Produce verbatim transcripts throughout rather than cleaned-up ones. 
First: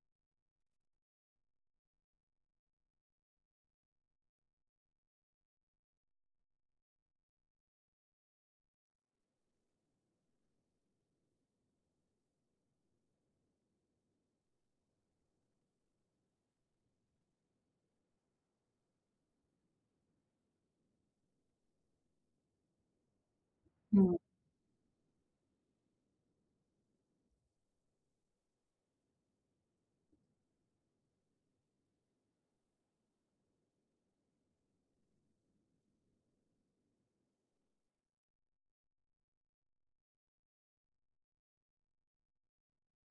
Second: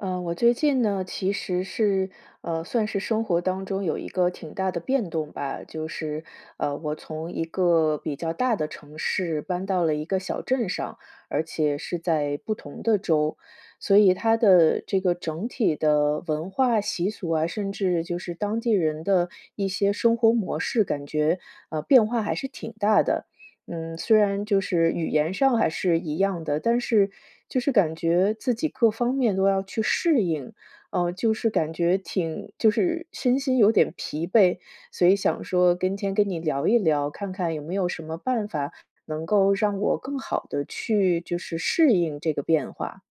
呃，我最近呢，其实是呃，算是生活当中有一个挺大的变动吧。就是，呃，我从一个比较大的城市搬到了一个小镇上，而且是在不同的州。所以它的这个整体的文化习俗啊，甚至就是当地人的一些生活模式，感觉，呃，变化还是挺大的。嗯，嗯。虽然就是语言上还是一样的，但是就是感觉自己各方面都要去适应，啊，就是感觉挺，就是身心有点疲惫。所以想说跟天跟你聊一聊，看看有没有什么办法能够让我更好地去，就是适应这个变化。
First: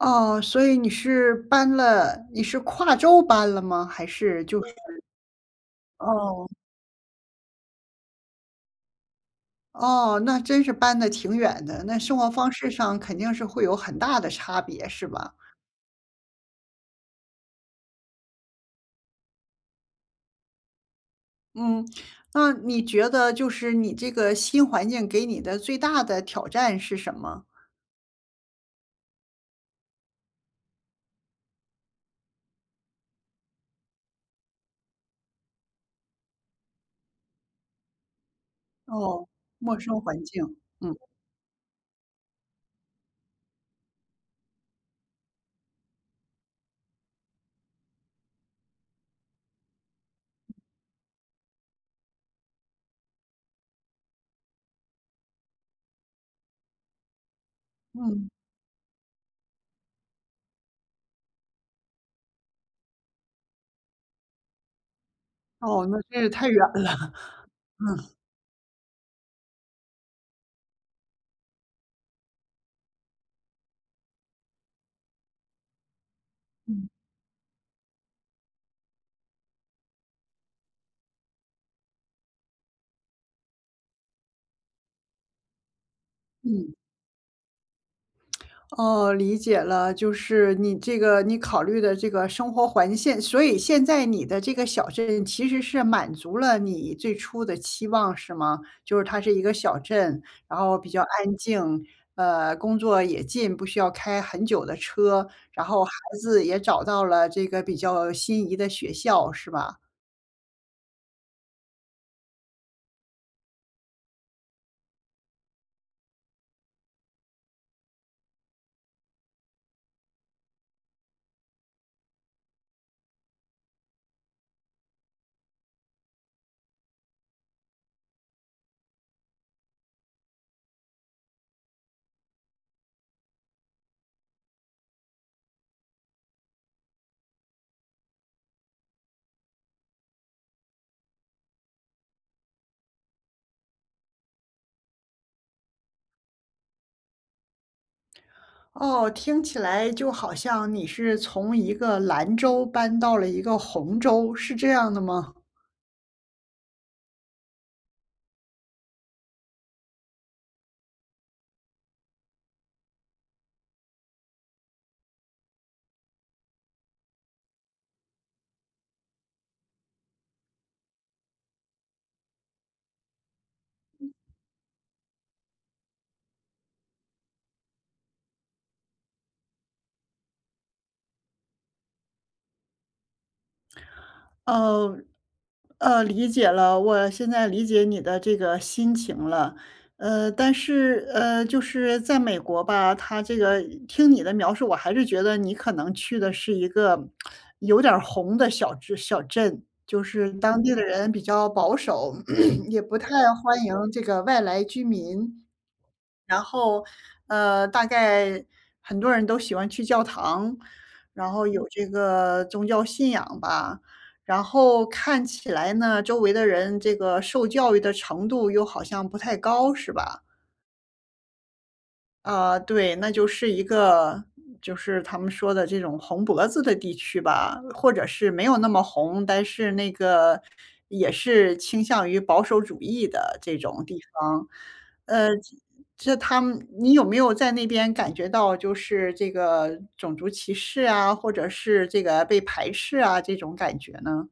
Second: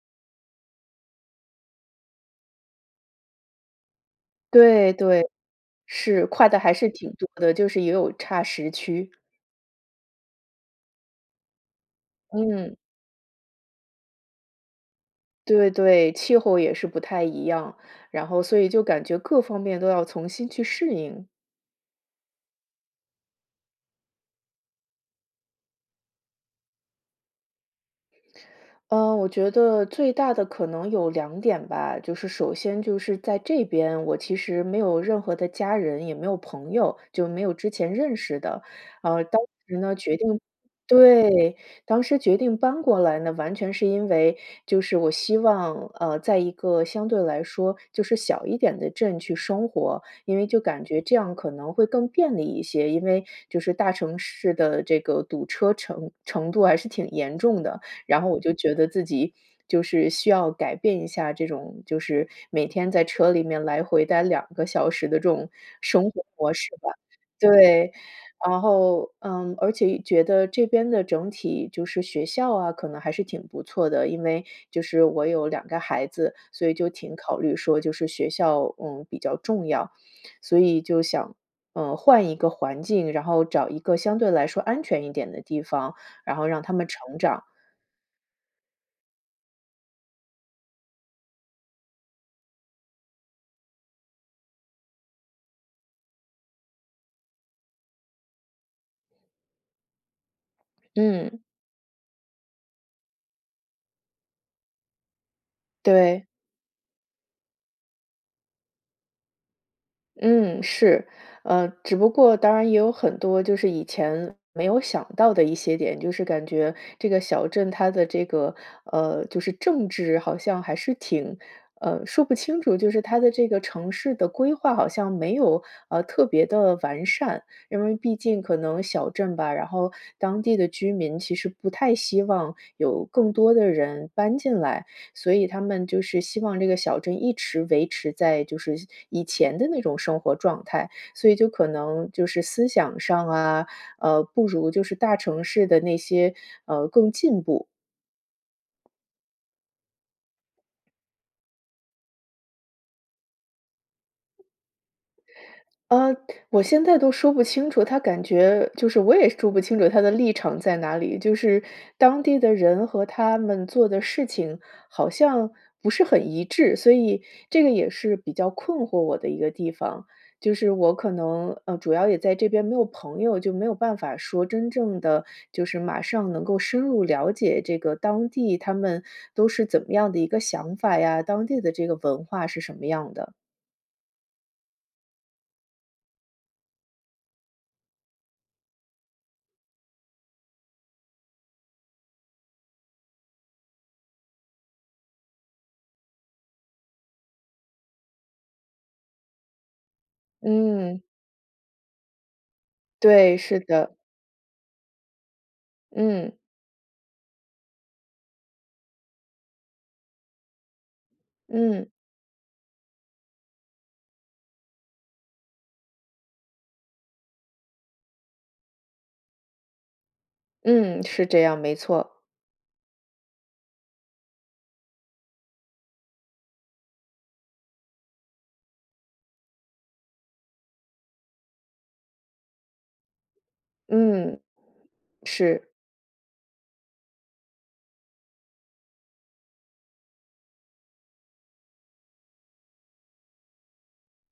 哦。所以你是搬了你是跨州搬了吗？还是就是对对。是。跨哦。得还是挺多的，就是也有差时区。哦。那真是搬得挺远的。那生活方式嗯。上肯定是会有很大的差别，是吧？对对。气候也是不太一样，然后所以就感觉各方面都要从新去适应。嗯，那你觉得就是你这个新环境给你的最大的挑战是什么？嗯，我觉得最大的可能有两点吧，就是首先就是在这边，我其实没有任何的家人，也没有朋友，就没有之前认识的。啊，哦，当时陌呢，生决环定境，嗯。对，当时决定搬过来呢，完全是因为就是我希望，呃，在一个相对来说就是小一点的镇去生活，因为就感觉这样可能会更便利一些，因为就是大城市的这个堵车程程度还是挺严重的，然嗯。后我就觉得自己就是需要改变一下，这种就是每天在车里面来回待两个小时的这种哦，那生这活也太模远式了。吧。对。嗯。然后，嗯，而且觉得这边的整体就是学校啊，可能还是挺不错的，因为就是我有两个孩子，所以嗯。就挺考虑说就是学校，嗯，比较重要，所以就想，呃，换一个环境，然后找一个相对来说安全一点的地方，然后让嗯。他们成长。哦，理解了，就是你这个你考虑的这个生活环现所以现在你的这个小镇，其实是满足了你最初的期望，是吗？就是它是一个小镇，然后比较安嗯。静。呃，工作也近，不需要开很久的车。然后，孩对。子也找到了这个比较心仪的学校，是吧？嗯，是。呃，只不过，当然也有很多就是以前没有想到的一些点，就是感觉这个小镇它的这个，呃，就是政治好像还是挺呃，说不清楚，就是它的这个城市的规划，好像没有，呃，特别的完善。因为毕竟可能小镇吧，然后当地的居民，其实不太希望有更多的人搬进来，所以他们就是希望这个小镇，一直维持在就是以前的那种生活状态，所以就可能就是思想上啊，呃，不如就是大城市的那些呃，更进步。哦，听起来就好像你是从一个蓝州搬到了一个红州，是这样的吗？呃，我现在都说不清楚，它感觉就是我也说不清楚它的立场在哪里。就是当地的人，和他们做的事情，好像不是很一致，所以这个也是比较困惑我的一个地方。就是我可能呃，主要也在这边没有朋友，就没有办法说真正地就是马上能够深入了解，这个当地他们都是怎么样的一个想法呀，当地的这个文化是什么样的。嗯。呃，理解了，我现在理解你的这个心情了。呃，但是呃，就是在美国吧，它这个听你的描述，我还是觉得你可能去的是一个 有点儿红的小镇小镇。就是当地的嗯。人比较保守，也不太对，是欢迎的。这个外来居民。嗯。然后，呃，大概很多人都喜欢去教堂，然后有嗯。这个宗教信仰吧。然后看起来呢，周围的人这个受教育的程度，又好像不太高，是吧？嗯，是这样，没错。啊，对，那就是一个就是他们说的这种红脖子的地区吧。或者是没有那么红，但是那个也是倾向于保守主义的这种地嗯，方。呃，这是。这他们你有没有在那边感觉到，就是这个种族歧视啊，或者是这个被排斥啊，这种感觉呢？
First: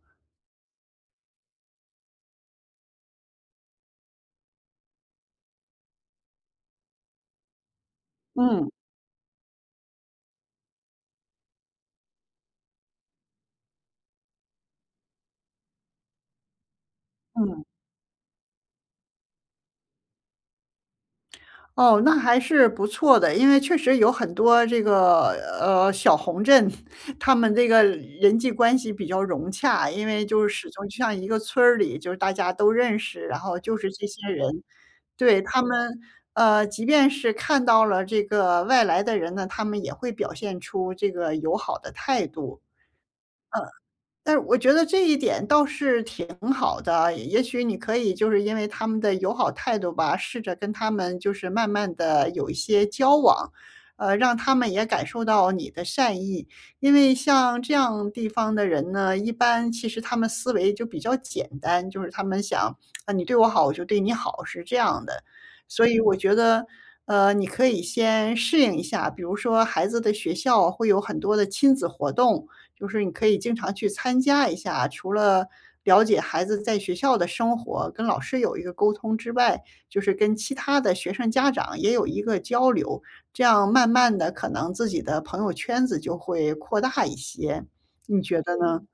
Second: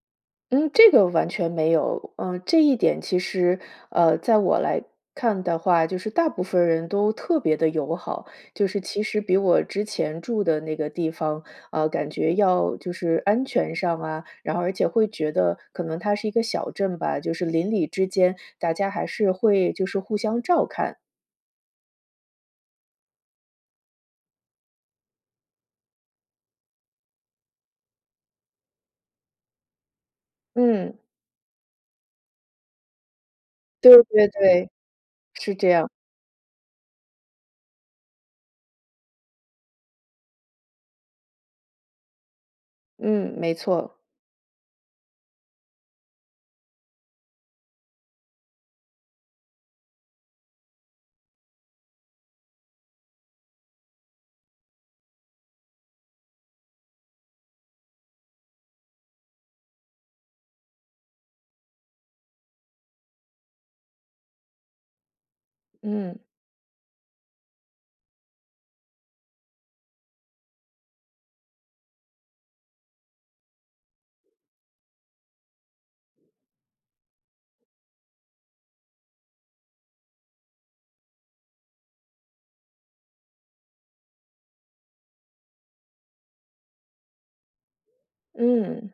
嗯，这个完全没有。嗯，这一点其实，呃，在我来看的话，就是大部分人都特别地友好。就嗯。是其实比我之前住的那个地方，啊，感觉要就是安全上啊然后而且会觉得，可能它是一个小镇吧，就是嗯。邻里之间大家还是会就是互相照看。哦，那还是不错的。因为确实有很多这个，呃，小红镇，他们这个人际关系比较融洽，因为就是始终嗯。就像一个村儿里就是大家都认识，然后就是对这些对人。对。对，是他这样。们，呃，即便是看到了这个外来的人呢，他们也会表现出这个友好的态度。嗯。嗯，没错。但是我觉得这一点倒是挺好的。也许你可以就是因为他们的友好态度吧，试着跟他们，就是慢慢地有一些交往，呃，让他们也感受到你的善意。因为像这样地方的人呢，一般其实他们思维就比较简单，就是他们想：“啊，你对我好，我就对你好”，是这样的。所以我嗯。觉得，呃，你可以先适应一下。比如说孩子的学校，会有很多的亲子活动，就是你可以经常去参加一下。除了了解孩子在学校的生活，跟老师有一个沟通之外，就是跟其他的学生家长也有一个交流。这样慢慢地，可能自己的朋友圈子就会扩大一些，你觉得呢？嗯，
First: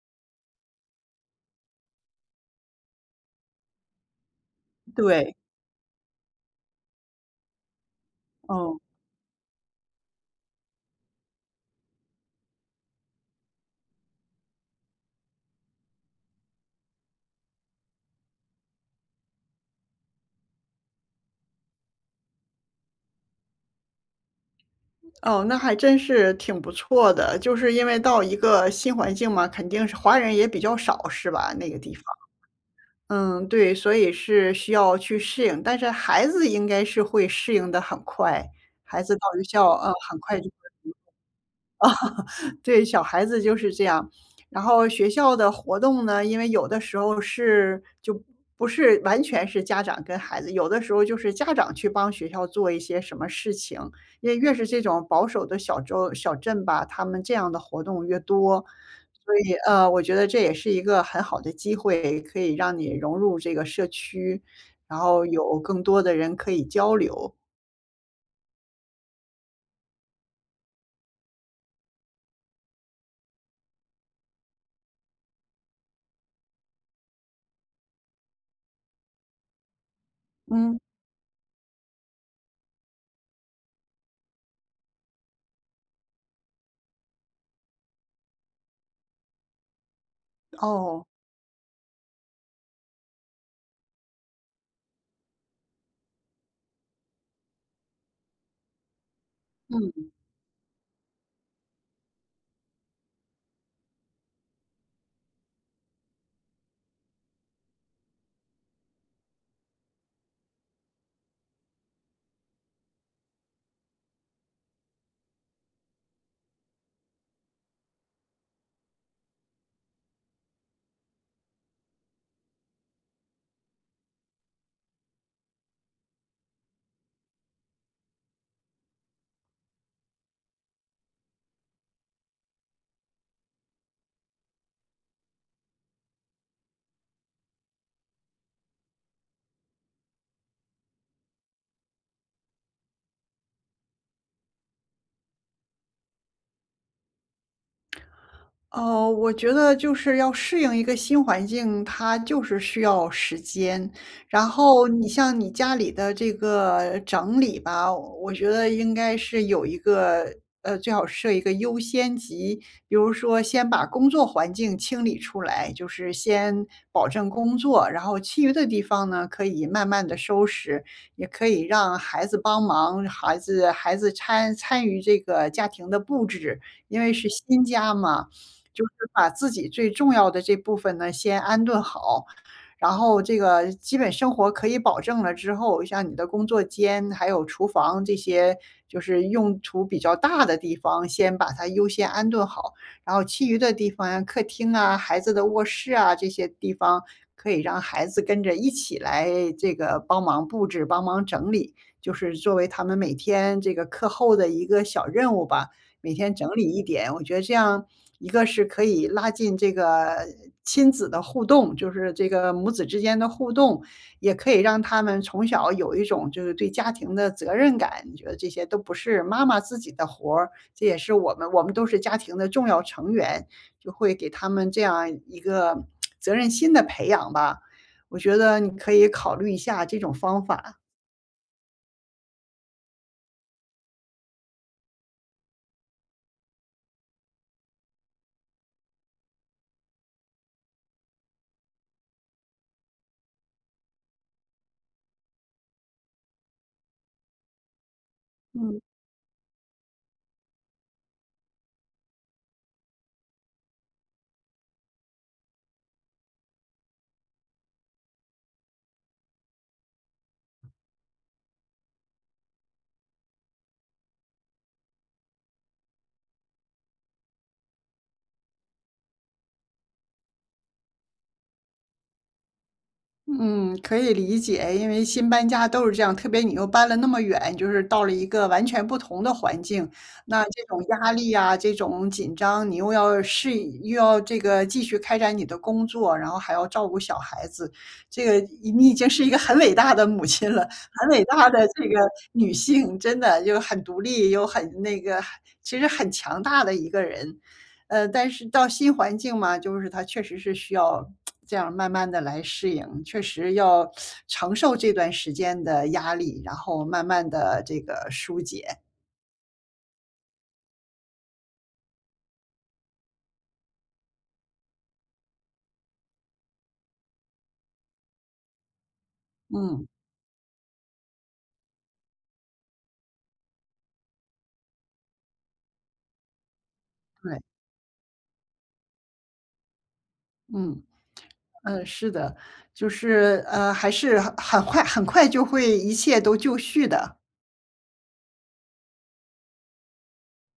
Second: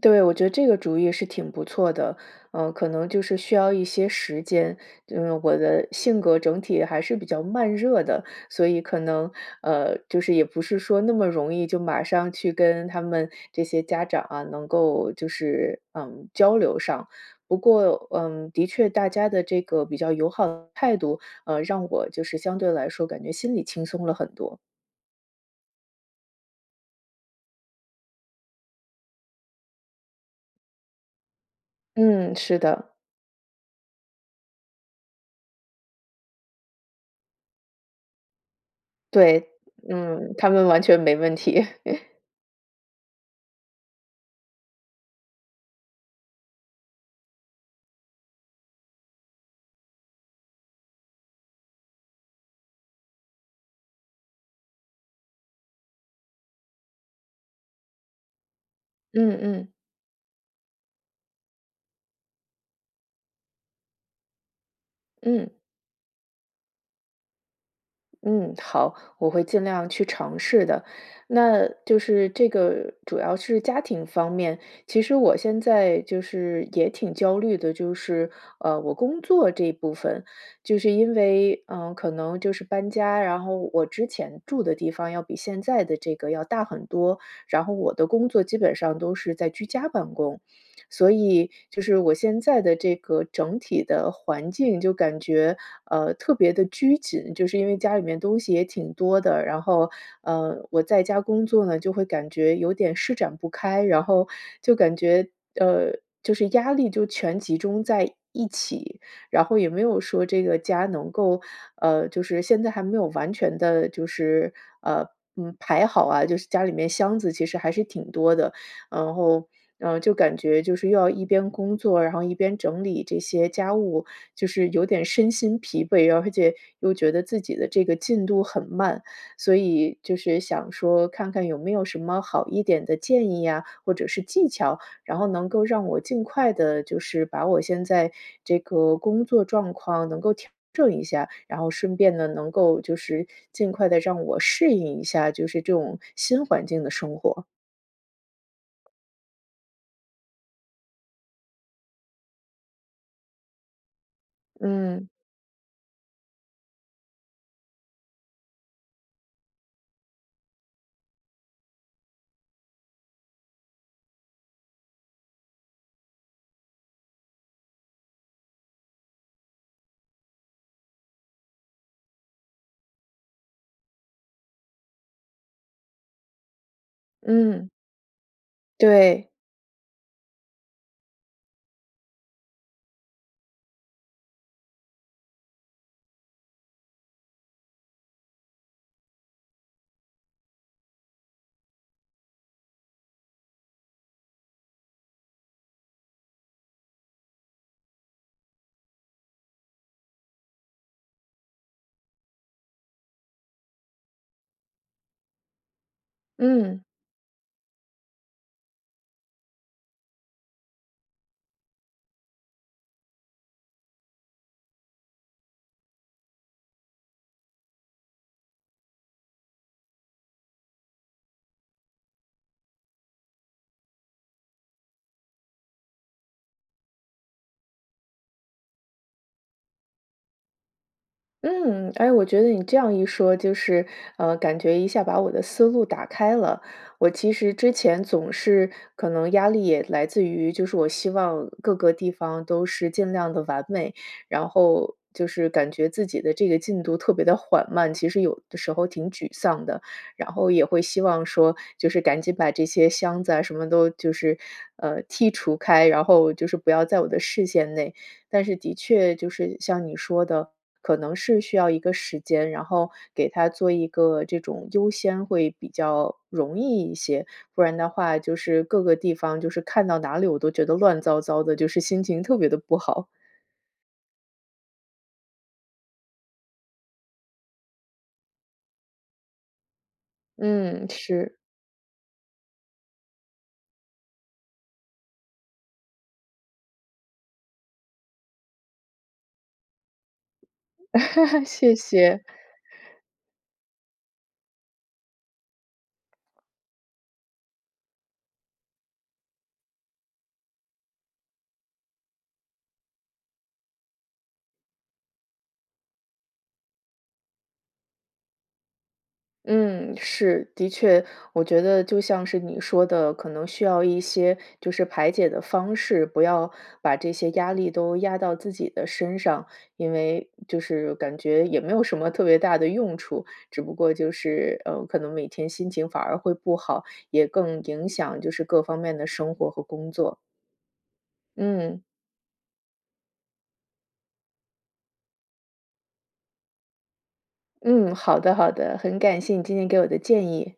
对，我觉得这个主意是挺不错的，呃，可能就是需要一些时间。因为对。我的性格整体还是比较慢热的，所哦。以可能呃，就是也不是说那么容易，就马上去跟他们这些家长啊，能够就是，嗯，交流上。不过，嗯，的确大家的这个比较友好的态度，呃，让我就是相对来说，感觉心里轻松了很多。哦，那还真是挺不错的。就是因为到一个新环境嘛，肯定是华人也比较少，是吧？那个地方。嗯，是的。嗯，对，所以是需要去适应。但是孩子应该是会适应得很快孩子到学对，校，呃，很嗯，快他就。们完全没问题。对，小孩子就是这样。然后学校的活动呢，因为有的时候是就不是完全是家长跟孩子。有的时候就是家长去帮学校做一些什么事情，因为越是这种保守的小州小镇吧，他们这样的活动越多。所嗯以，嗯。呃，我觉得这也是一个很好的机会，可以让你融入这个社区，然后嗯。有更多的人可以交流。嗯，好，我会尽量去尝试的。那就是这个主要是家庭方面，其实我现在就是也挺焦虑的，就是，呃，我工作这部分。嗯。就是因为，呃，可能就是搬家，然后我之前住的地方，要比现在的这个要大很多。然后我的工作基本上都是在居家办公，哦。所以，就是我现在的这个整体的环境，就感觉，呃，特别地拘谨，就是因为家里面东西也挺多的。然后，嗯。呃，我在家工作呢，就会感觉有点施展不开，然后就感觉，呃，就是压力就全集中在一起。然后也没有说这个家能够呃，就是现在还没有完全地就是，呃，嗯，排好啊，就是家里面箱子其实还是挺多的。然后，嗯，就感觉就是要一边工作，然后一边整理这些家务，就是有点身心疲惫，又而且又觉得自己的这个进度很慢。所以就是想说，看看有没有什么好一点的建议呀，或者是技巧，然后能够让我尽快地就是把我现在这个工作状况，能够调整一下。然后顺便呢，能够就是尽快地让我适应一下，就是这种新环境的生活。呃，我觉得就是要适应一个新环境，它就是需要时间。然后嗯。你像你家里的这个整理吧，我觉得应该是有一个呃，最好设一个优先级。比如说先把工作环境清理出来，就是先保证工作，然后其余的地方呢可以慢慢地收拾。也可以让孩子帮忙，孩子孩子摻参与这个家庭的布置，因为是新嗯。家嘛，就是把对。自己最重要的这部分呢先安顿好。然后这个基本生活可以保证了之后，像你的工作间，还有厨房，这些就是用处比较大的地方，先把它优先安顿好。然后其余的地方呀，客厅啊、孩子的卧室啊，这些地方可以让孩子跟着一起来这个帮忙布置、帮忙整理。就是作为他们每天这个课后的一个小任务吧，每天整理一嗯。点。我觉得这样，一个是可以拉近这个亲子的互动，就是这个母子之间的互动，也可以让他们从小有一种就是对家庭的责任感。你觉得这些都不是妈妈自己的活儿，这也是我们我们都是家庭的重要成员，就会给他们这样一个 责任心的培养吧。我觉得你可以考虑一下这种方法。嗯，哎，我觉得你这样一说，就是，呃，感觉一下把我的思路打开了。我其实之前，总是可能压力也来自于，就是我希望各个地方都是尽量地完美。然后就是感觉自己的这个进度特别地缓慢。其实有的时嗯。候挺沮丧的，然后也会希望说，就是赶紧把这些箱子啊什么都就是，呃，剔除开，然后就是不要在我的视线内。但是的确，就是像你说的，可能是需要一个时间，然后给它做一个这种优先，会比较容易一些。不然的话就是各个地方，就是看到哪里，我都觉得乱糟糟的，就是心情特别地不好。嗯，可以理解。因为新搬家都是这样，特别你又搬了那么远，你就是到了一个完全不同的环境。那这种嗯，压力是。啊，这种紧张，你又要适应，又要这个继续开展你的工作，然后还要照顾小孩子。这个已你已经是一个很伟大的母亲了，很伟 大的谢这个谢。女性，真的，就很独立，又很那个很其实很强大的一个人。呃，但是到新环境嘛，就是它确实是需要 这样慢慢地来适应，确实要 承受这段时间的压力，然后慢慢地这个疏解。嗯，是，的确。我觉得就像是你说的，可能需要一些就是排解的方式，不要把这些压力都压到自己的身上。嗯。因为就是感觉也没有什么特别大的用处，只不过就是，呃，可能每天心情反而会不好，也对。更影响就是各方面的生活和工作。嗯，嗯。嗯，是的，就是呃，还是很很快很快就会一切都就绪的。嗯，好的好的，很感谢你今天给我的建议。